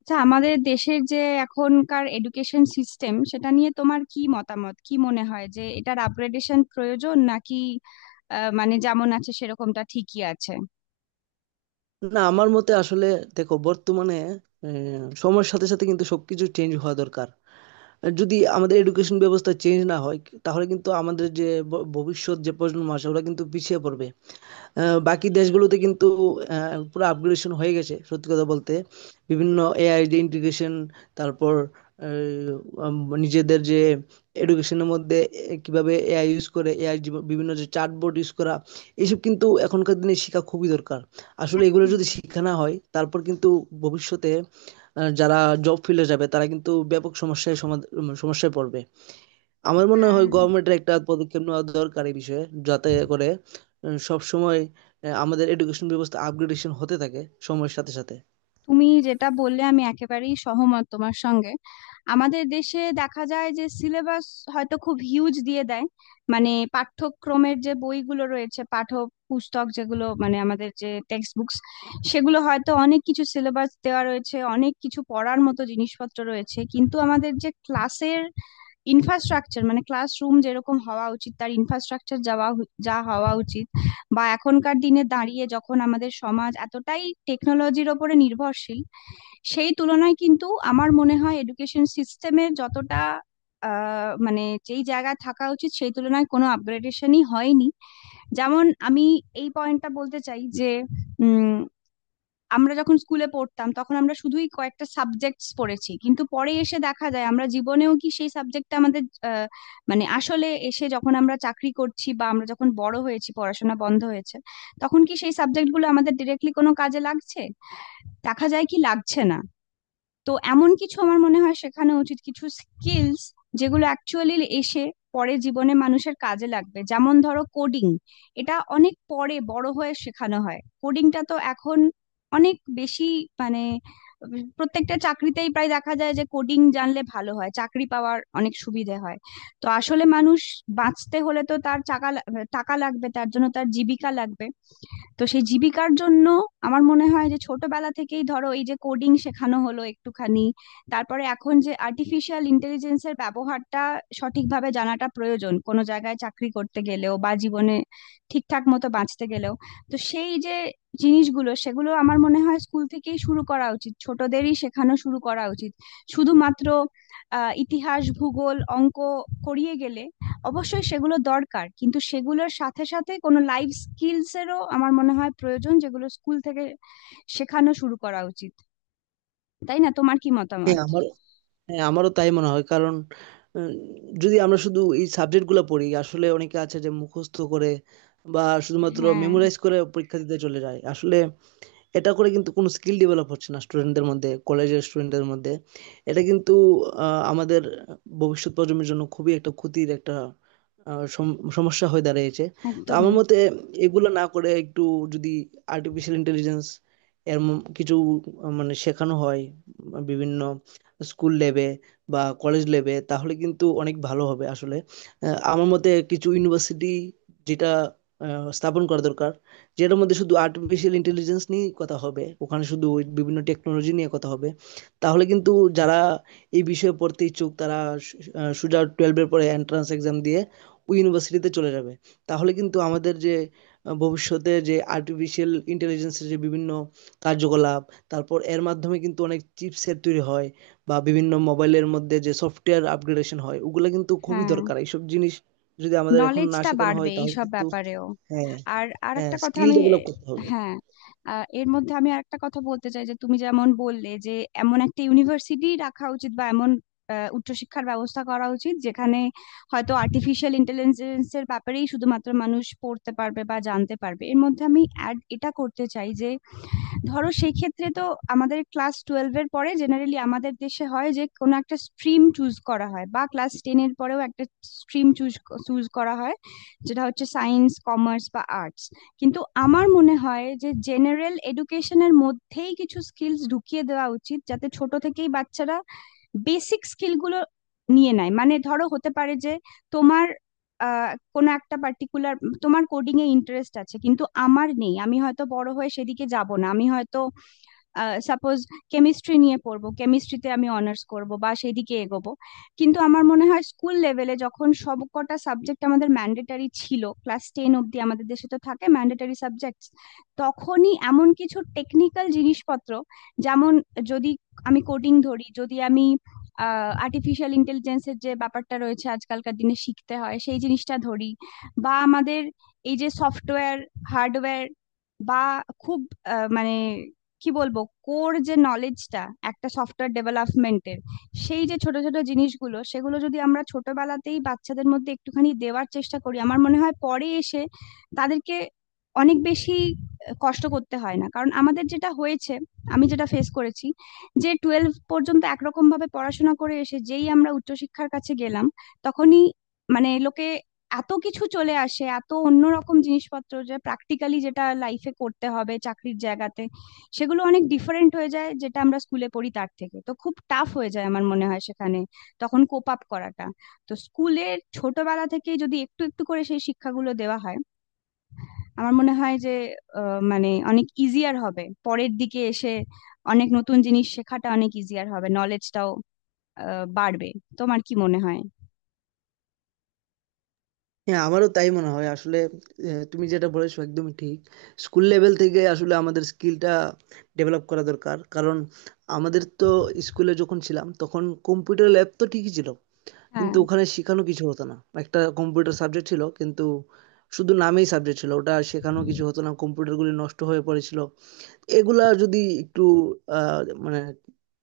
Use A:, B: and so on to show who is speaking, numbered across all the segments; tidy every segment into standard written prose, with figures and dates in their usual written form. A: আচ্ছা, আমাদের দেশের যে এখনকার এডুকেশন সিস্টেম সেটা নিয়ে তোমার কি মতামত? কি মনে হয় যে এটার আপগ্রেডেশন প্রয়োজন, নাকি মানে যেমন আছে সেরকমটা ঠিকই আছে?
B: না আমার মতে আসলে দেখো বর্তমানে সময়ের সাথে সাথে কিন্তু সবকিছু চেঞ্জ হওয়া দরকার। আর যদি আমাদের এডুকেশন ব্যবস্থা চেঞ্জ না হয়, তাহলে কিন্তু আমাদের যে ভবিষ্যৎ যে প্রজন্ম আসে ওরা কিন্তু পিছিয়ে পড়বে। বাকি দেশগুলোতে কিন্তু পুরো আপগ্রেডেশন হয়ে গেছে সত্যি কথা বলতে। বিভিন্ন এআই যে ইন্টিগ্রেশন, তারপর আহ, উম, নিজেদের যে এডুকেশনের মধ্যে কিভাবে এআই ইউজ করে, এআই বিভিন্ন যে চার্টবোর্ড ইউজ করা, এইসব কিন্তু এখনকার দিনে শেখা খুবই দরকার। আসলে এগুলো
A: হুম।
B: যদি শিক্ষা না হয় তারপর কিন্তু ভবিষ্যতে যারা জব ফিল্ডে যাবে তারা কিন্তু ব্যাপক সমস্যায় সমস্যায় পড়বে। আমার মনে
A: হ্যাঁ,
B: হয় গভর্নমেন্টের একটা পদক্ষেপ নেওয়া দরকার এই বিষয়ে, যাতে করে সব সময় আমাদের এডুকেশন ব্যবস্থা আপগ্রেডেশন হতে থাকে সময়ের সাথে সাথে।
A: তুমি যেটা বললে আমি একেবারেই সহমত তোমার সঙ্গে। আমাদের দেশে দেখা যায় যে সিলেবাস হয়তো খুব হিউজ দিয়ে দেয়, মানে পাঠ্যক্রমের যে বইগুলো রয়েছে, পাঠ্য পুস্তক যেগুলো, মানে আমাদের যে টেক্সট বুকস, সেগুলো হয়তো অনেক কিছু সিলেবাস দেওয়া রয়েছে, অনেক কিছু পড়ার মতো জিনিসপত্র রয়েছে, কিন্তু আমাদের যে ক্লাসের ইনফ্রাস্ট্রাকচার, মানে ক্লাসরুম যেরকম হওয়া উচিত, তার ইনফ্রাস্ট্রাকচার যাওয়া যা হওয়া উচিত, বা এখনকার দিনে দাঁড়িয়ে যখন আমাদের সমাজ এতটাই টেকনোলজির ওপরে নির্ভরশীল, সেই তুলনায় কিন্তু আমার মনে হয় এডুকেশন সিস্টেমের যতটা মানে যেই জায়গায় থাকা উচিত সেই তুলনায় কোনো আপগ্রেডেশনই হয়নি। যেমন আমি এই পয়েন্টটা বলতে চাই যে উম আমরা যখন স্কুলে পড়তাম তখন আমরা শুধুই কয়েকটা সাবজেক্টস পড়েছি, কিন্তু পরে এসে দেখা যায় আমরা জীবনেও কি সেই সাবজেক্টটা আমাদের আহ, মানে আসলে এসে যখন আমরা চাকরি করছি বা আমরা যখন বড় হয়েছি, পড়াশোনা বন্ধ হয়েছে, তখন কি সেই সাবজেক্টগুলো আমাদের ডিরেক্টলি কোনো কাজে লাগছে? দেখা যায় কি লাগছে না। তো এমন কিছু আমার মনে হয় শেখানো উচিত, কিছু স্কিলস যেগুলো অ্যাকচুয়ালি এসে পরে জীবনে মানুষের কাজে লাগবে। যেমন ধরো কোডিং, এটা অনেক পরে বড় হয়ে শেখানো হয়। কোডিংটা তো এখন অনেক বেশি মানে প্রত্যেকটা চাকরিতেই প্রায় দেখা যায় যে কোডিং জানলে ভালো হয়, চাকরি পাওয়ার অনেক সুবিধে হয়। তো আসলে মানুষ বাঁচতে হলে তো তার টাকা টাকা লাগবে, তার জন্য তার জীবিকা লাগবে। তো সেই জীবিকার জন্য আমার মনে হয় যে ছোটবেলা থেকেই ধরো এই যে কোডিং শেখানো হলো একটুখানি, তারপরে এখন যে আর্টিফিশিয়াল ইন্টেলিজেন্সের ব্যবহারটা সঠিকভাবে জানাটা প্রয়োজন, কোনো জায়গায় চাকরি করতে গেলেও বা জীবনে ঠিকঠাক মতো বাঁচতে গেলেও। তো সেই যে জিনিসগুলো সেগুলো আমার মনে হয় স্কুল থেকেই শুরু করা উচিত, ছোটদেরই শেখানো শুরু করা উচিত। শুধুমাত্র ইতিহাস, ভূগোল, অঙ্ক করিয়ে গেলে, অবশ্যই সেগুলো দরকার, কিন্তু সেগুলোর সাথে সাথে কোনো লাইফ স্কিলস এরও আমার মনে হয় প্রয়োজন, যেগুলো স্কুল থেকে শেখানো শুরু করা উচিত। তাই না, তোমার কি
B: হ্যাঁ
A: মতামত?
B: আমার হ্যাঁ, আমারও তাই মনে হয়। কারণ উম, যদি আমরা শুধু এই সাবজেক্টগুলো পড়ি, আসলে অনেকে আছে যে মুখস্থ করে বা শুধুমাত্র
A: হ্যাঁ,
B: মেমোরাইজ করে পরীক্ষা দিতে চলে যায়। আসলে এটা করে কিন্তু কোনো স্কিল ডেভেলপ হচ্ছে না স্টুডেন্টদের মধ্যে, কলেজের স্টুডেন্টদের মধ্যে। এটা কিন্তু আমাদের ভবিষ্যৎ প্রজন্মের জন্য খুবই একটা ক্ষতির একটা সমস্যা হয়ে দাঁড়িয়েছে। তো
A: একদমই।
B: আমার মতে এগুলো না করে একটু যদি আর্টিফিশিয়াল ইন্টেলিজেন্স এর কিছু মানে শেখানো হয় বিভিন্ন স্কুল লেভে বা কলেজ লেভে, তাহলে কিন্তু অনেক ভালো হবে আসলে। আমার মতে কিছু ইউনিভার্সিটি যেটা স্থাপন করা দরকার, যেটার মধ্যে শুধু আর্টিফিশিয়াল ইন্টেলিজেন্স নিয়েই কথা হবে, ওখানে শুধু ওই বিভিন্ন টেকনোলজি নিয়ে কথা হবে। তাহলে কিন্তু যারা এই বিষয়ে পড়তে ইচ্ছুক তারা সোজা টুয়েলভের পরে এন্ট্রান্স এক্সাম দিয়ে ওই ইউনিভার্সিটিতে চলে যাবে। তাহলে কিন্তু আমাদের যে ভবিষ্যতে যে আর্টিফিশিয়াল ইন্টেলিজেন্সের যে বিভিন্ন কার্যকলাপ, তারপর এর মাধ্যমে কিন্তু অনেক চিপসেট তৈরি হয় বা বিভিন্ন মোবাইলের মধ্যে যে সফটওয়্যার আপগ্রেডেশন হয়, ওগুলো কিন্তু খুবই
A: হ্যাঁ,
B: দরকার এইসব জিনিস যদি আমাদের এখন না
A: নলেজটা
B: শেখানো
A: বাড়বে
B: হয় তাহলে
A: এইসব
B: কিন্তু।
A: ব্যাপারেও।
B: হ্যাঁ,
A: আর আর
B: হ্যাঁ
A: একটা কথা
B: স্কিল
A: আমি
B: ডেভেলপ করতে হবে।
A: হ্যাঁ এর মধ্যে আমি আরেকটা কথা বলতে চাই যে তুমি যেমন বললে যে এমন একটা ইউনিভার্সিটি রাখা উচিত বা এমন উচ্চশিক্ষার ব্যবস্থা করা উচিত যেখানে হয়তো আর্টিফিশিয়াল ইন্টেলিজেন্সের ব্যাপারেই শুধুমাত্র মানুষ পড়তে পারবে বা জানতে পারবে। এর মধ্যে আমি অ্যাড এটা করতে চাই যে ধরো সেই ক্ষেত্রে তো আমাদের ক্লাস টুয়েলভ এর পরে জেনারেলি আমাদের দেশে হয় যে কোনো একটা স্ট্রিম চুজ করা হয়, বা ক্লাস টেন এর পরেও একটা স্ট্রিম চুজ চুজ করা হয়, যেটা হচ্ছে সায়েন্স, কমার্স বা আর্টস। কিন্তু আমার মনে হয় যে জেনারেল এডুকেশনের মধ্যেই কিছু স্কিলস ঢুকিয়ে দেওয়া উচিত, যাতে ছোট থেকেই বাচ্চারা বেসিক স্কিলগুলো নিয়ে নেয়। মানে ধরো হতে পারে যে তোমার কোনো একটা পার্টিকুলার তোমার কোডিং এ ইন্টারেস্ট আছে, কিন্তু আমার নেই, আমি হয়তো বড় হয়ে সেদিকে যাব না, আমি হয়তো সাপোজ কেমিস্ট্রি নিয়ে পড়বো, কেমিস্ট্রিতে আমি অনার্স করব বা সেই দিকে এগোবো। কিন্তু আমার মনে হয় স্কুল লেভেলে যখন সবকটা সাবজেক্ট আমাদের ম্যান্ডেটারি ছিল, ক্লাস টেন অব্দি আমাদের দেশে তো থাকে ম্যান্ডেটারি সাবজেক্ট, তখনই এমন কিছু টেকনিক্যাল জিনিসপত্র যেমন যদি আমি কোডিং ধরি, যদি আমি আর্টিফিশিয়াল ইন্টেলিজেন্সের যে ব্যাপারটা রয়েছে আজকালকার দিনে শিখতে হয় সেই জিনিসটা ধরি, বা আমাদের এই যে সফটওয়্যার, হার্ডওয়্যার বা খুব মানে কি বলবো, কোর যে নলেজটা একটা সফটওয়্যার ডেভেলপমেন্টের, সেই যে ছোট ছোট জিনিসগুলো সেগুলো যদি আমরা ছোটবেলাতেই বাচ্চাদের মধ্যে একটুখানি দেওয়ার চেষ্টা করি, আমার মনে হয় পরে এসে তাদেরকে অনেক বেশি কষ্ট করতে হয় না। কারণ আমাদের যেটা হয়েছে, আমি যেটা ফেস করেছি, যে টুয়েলভ পর্যন্ত একরকম ভাবে পড়াশোনা করে এসে যেই আমরা উচ্চশিক্ষার কাছে গেলাম, তখনই মানে লোকে এত কিছু চলে আসে, এত অন্যরকম জিনিসপত্র যে প্র্যাকটিক্যালি যেটা লাইফে করতে হবে চাকরির জায়গাতে, সেগুলো অনেক ডিফারেন্ট হয়ে যায় যেটা আমরা স্কুলে পড়ি তার থেকে, তো খুব টাফ হয়ে যায় আমার মনে হয় সেখানে তখন কোপ আপ করাটা। তো স্কুলের ছোটবেলা থেকে যদি একটু একটু করে সেই শিক্ষাগুলো দেওয়া হয় আমার মনে হয় যে মানে অনেক ইজিয়ার হবে পরের দিকে এসে, অনেক নতুন জিনিস শেখাটা অনেক ইজিয়ার হবে, নলেজটাও বাড়বে। তোমার কি মনে হয়?
B: হ্যাঁ, আমারও তাই মনে হয় আসলে। তুমি যেটা বলেছো একদমই ঠিক। স্কুল লেভেল থেকে আসলে আমাদের স্কিলটা ডেভেলপ করা দরকার, কারণ আমাদের তো স্কুলে যখন ছিলাম তখন কম্পিউটার ল্যাব তো ঠিকই ছিল,
A: হ্যাঁ,
B: কিন্তু ওখানে শেখানো কিছু হতো না। একটা কম্পিউটার সাবজেক্ট ছিল, কিন্তু শুধু নামেই সাবজেক্ট ছিল, ওটা শেখানো কিছু হতো না, কম্পিউটারগুলি নষ্ট হয়ে পড়েছিল। এগুলা যদি একটু আহ, মানে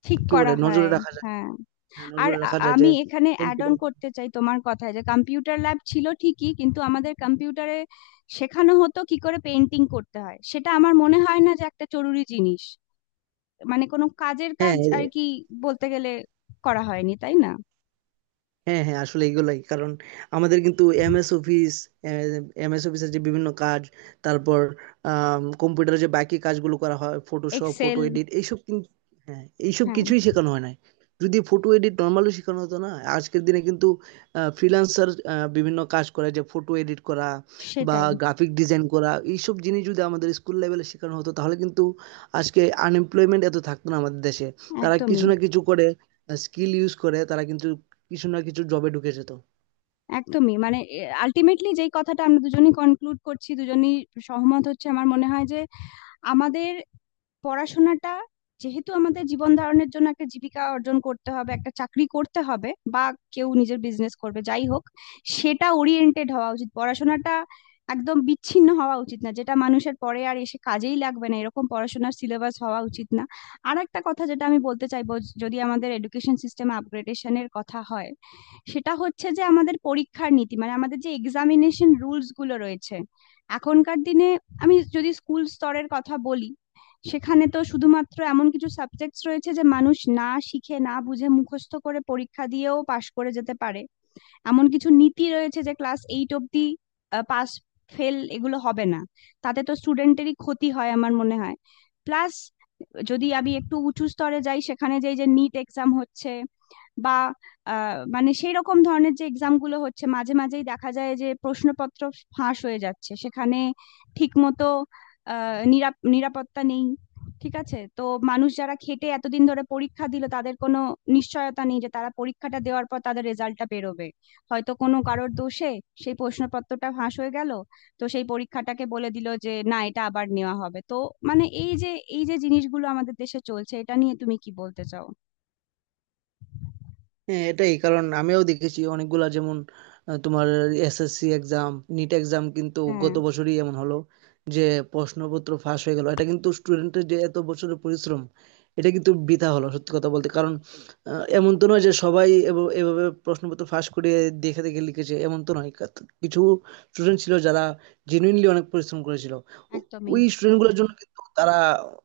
A: ঠিক
B: কি বলে,
A: করা হয়।
B: নজরে রাখা যায়।
A: হ্যাঁ,
B: হ্যাঁ,
A: আর
B: নজরে রাখা যায় যে
A: আমি এখানে অ্যাড অন
B: কম্পিউটার।
A: করতে চাই তোমার কথায় যে কম্পিউটার ল্যাব ছিল ঠিকই, কিন্তু আমাদের কম্পিউটারে শেখানো হতো কি করে পেন্টিং করতে হয়, সেটা আমার মনে হয় না যে একটা জরুরি জিনিস। মানে কোনো কাজের কাজ
B: হ্যাঁ
A: আর কি বলতে গেলে করা হয়নি, তাই না?
B: হ্যাঁ হ্যাঁ আসলে এগুলাই কারণ। আমাদের কিন্তু এমএস অফিসের যে বিভিন্ন কাজ, তারপর কম্পিউটারে যে বাকি কাজগুলো করা হয়, ফটোশপ,
A: এক্সেল।
B: ফটো এডিট, এইসব কিন্তু হ্যাঁ এইসব
A: হ্যাঁ,
B: কিছুই শেখানো হয় না। যদি ফটো এডিট নর্মালি শেখানো হতো না, আজকের দিনে কিন্তু ফ্রিল্যান্সার বিভিন্ন কাজ করে যে ফটো এডিট করা বা
A: সেটাই।
B: গ্রাফিক ডিজাইন করা, এইসব জিনিস যদি আমাদের স্কুল লেভেলে শেখানো হতো তাহলে কিন্তু আজকে আনএমপ্লয়মেন্ট এত থাকতো না আমাদের দেশে। তারা
A: একদমই।
B: কিছু না কিছু করে স্কিল ইউজ করে, তারা কিন্তু কিছু না কিছু জবে ঢুকেছে তো।
A: একদমই মানে আলটিমেটলি যেই কথাটা আমরা দুজনই কনক্লুড করছি, দুজনই সহমত হচ্ছে আমার মনে হয় যে আমাদের পড়াশোনাটা, যেহেতু আমাদের জীবন ধারণের জন্য একটা জীবিকা অর্জন করতে হবে, একটা চাকরি করতে হবে বা কেউ নিজের বিজনেস করবে যাই হোক, সেটা ওরিয়েন্টেড হওয়া উচিত পড়াশোনাটা। একদম বিচ্ছিন্ন হওয়া উচিত না যেটা মানুষের পরে আর এসে কাজেই লাগবে না, এরকম পড়াশোনার সিলেবাস হওয়া উচিত না। আর একটা কথা যেটা আমি বলতে চাইবো, যদি আমাদের এডুকেশন সিস্টেম আপগ্রেডেশনের কথা হয়, সেটা হচ্ছে যে আমাদের পরীক্ষার নীতি, মানে আমাদের যে এক্সামিনেশন রুলস গুলো রয়েছে এখনকার দিনে। আমি যদি স্কুল স্তরের কথা বলি, সেখানে তো শুধুমাত্র এমন কিছু সাবজেক্টস রয়েছে যে মানুষ না শিখে না বুঝে মুখস্থ করে পরীক্ষা দিয়েও পাশ করে যেতে পারে। এমন কিছু নীতি রয়েছে যে ক্লাস এইট অব্দি পাস ফেল এগুলো হবে না, তাতে তো স্টুডেন্টেরই ক্ষতি হয় আমার মনে হয়। প্লাস যদি আমি একটু উঁচু স্তরে যাই, সেখানে যে যে নিট এক্সাম হচ্ছে বা মানে সেই রকম ধরনের যে এক্সাম গুলো হচ্ছে, মাঝে মাঝেই দেখা যায় যে প্রশ্নপত্র ফাঁস হয়ে যাচ্ছে সেখানে, ঠিক মতো নিরাপত্তা নেই ঠিক আছে তো। মানুষ যারা খেটে এতদিন ধরে পরীক্ষা দিল তাদের কোনো নিশ্চয়তা নেই যে তারা পরীক্ষাটা দেওয়ার পর তাদের রেজাল্টটা বেরোবে, হয়তো কোনো কারোর দোষে সেই প্রশ্নপত্রটা ফাঁস হয়ে গেল, তো সেই পরীক্ষাটাকে বলে দিল যে না এটা আবার নেওয়া হবে। তো মানে এই যে জিনিসগুলো আমাদের দেশে চলছে এটা নিয়ে তুমি কি বলতে চাও?
B: হ্যাঁ, এটাই কারণ, আমিও দেখেছি অনেকগুলা, যেমন তোমার এসএসসি এক্সাম, নিট এক্সাম কিন্তু
A: হ্যাঁ,
B: গত বছরই এমন হলো যে প্রশ্নপত্র ফাঁস হয়ে গেল। এটা কিন্তু স্টুডেন্টের যে এত বছরের পরিশ্রম, এটা কিন্তু বৃথা হলো সত্যি কথা বলতে। কারণ এমন তো নয় যে সবাই এভাবে প্রশ্নপত্র ফাঁস করে দেখে দেখে লিখেছে, এমন তো নয়। কিছু স্টুডেন্ট ছিল যারা জেনুইনলি অনেক পরিশ্রম করেছিল। ও-
A: একদমই।
B: ওই স্টুডেন্টগুলোর জন্য কিন্তু তারা,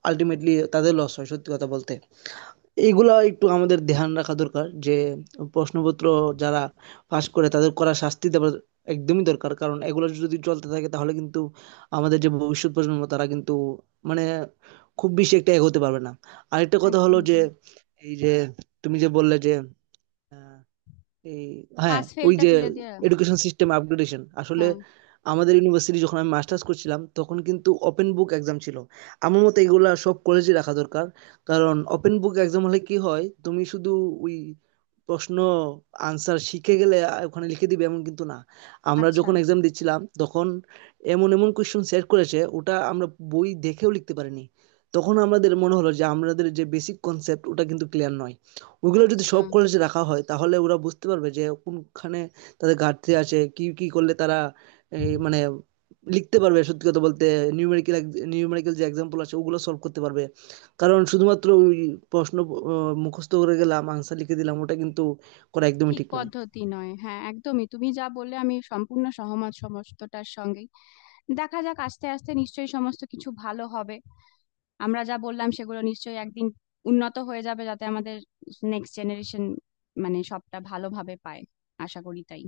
B: আলটিমেটলি তাদের লস হয় সত্যি কথা বলতে। এগুলা একটু আমাদের ধ্যান রাখা দরকার যে প্রশ্নপত্র যারা পাস করে তাদের কড়া শাস্তি দেওয়া একদমই দরকার। কারণ এগুলো যদি চলতে থাকে তাহলে কিন্তু আমাদের যে ভবিষ্যৎ প্রজন্ম তারা কিন্তু মানে খুব বেশি একটা এগোতে পারবে না। আরেকটা কথা হলো
A: একদমই
B: যে
A: তাই।
B: এই যে তুমি যে বললে যে আহ, এই হ্যাঁ,
A: পাস
B: ওই
A: ফেলটা
B: যে
A: তুলে দেওয়া।
B: এডুকেশন সিস্টেম আপগ্রেডেশন আসলে
A: হ্যাঁ।
B: আমাদের ইউনিভার্সিটি যখন আমি মাস্টার্স করছিলাম তখন কিন্তু ওপেন বুক এক্সাম ছিল। আমার মতে এগুলা সব কলেজে রাখা দরকার। কারণ ওপেন বুক এক্সাম হলে কি হয়, তুমি শুধু ওই প্রশ্ন আনসার শিখে গেলে ওখানে লিখে দিবে, এমন কিন্তু না। আমরা
A: আচ্ছা।
B: যখন এক্সাম দিচ্ছিলাম তখন এমন এমন কোয়েশ্চন সেট করেছে, ওটা আমরা বই দেখেও লিখতে পারিনি। তখন আমাদের মনে হলো যে আমাদের যে বেসিক কনসেপ্ট ওটা কিন্তু ক্লিয়ার নয়। ওগুলো যদি
A: আচ্ছা।
B: সব কলেজে রাখা হয় তাহলে ওরা বুঝতে পারবে যে কোনখানে তাদের ঘাটতি আছে, কি কি করলে তারা এই মানে লিখতে পারবে সত্যি কথা বলতে। নিউমেরিক্যাল নিউমেরিক্যাল যে এক্সাম্পল আছে ওগুলো সলভ করতে পারবে। কারণ শুধুমাত্র ওই প্রশ্ন মুখস্থ করে গেলাম আনসার লিখে দিলাম ওটা কিন্তু করা একদমই
A: ঠিক
B: ঠিক নয়।
A: পদ্ধতি নয়, হ্যাঁ একদমই, তুমি যা বললে আমি সম্পূর্ণ সহমত সমস্তটার সঙ্গেই। দেখা যাক, আস্তে আস্তে নিশ্চয়ই সমস্ত কিছু ভালো হবে, আমরা যা বললাম সেগুলো নিশ্চয়ই একদিন উন্নত হয়ে যাবে, যাতে আমাদের নেক্সট জেনারেশন মানে সবটা ভালোভাবে পায়। আশা করি তাই।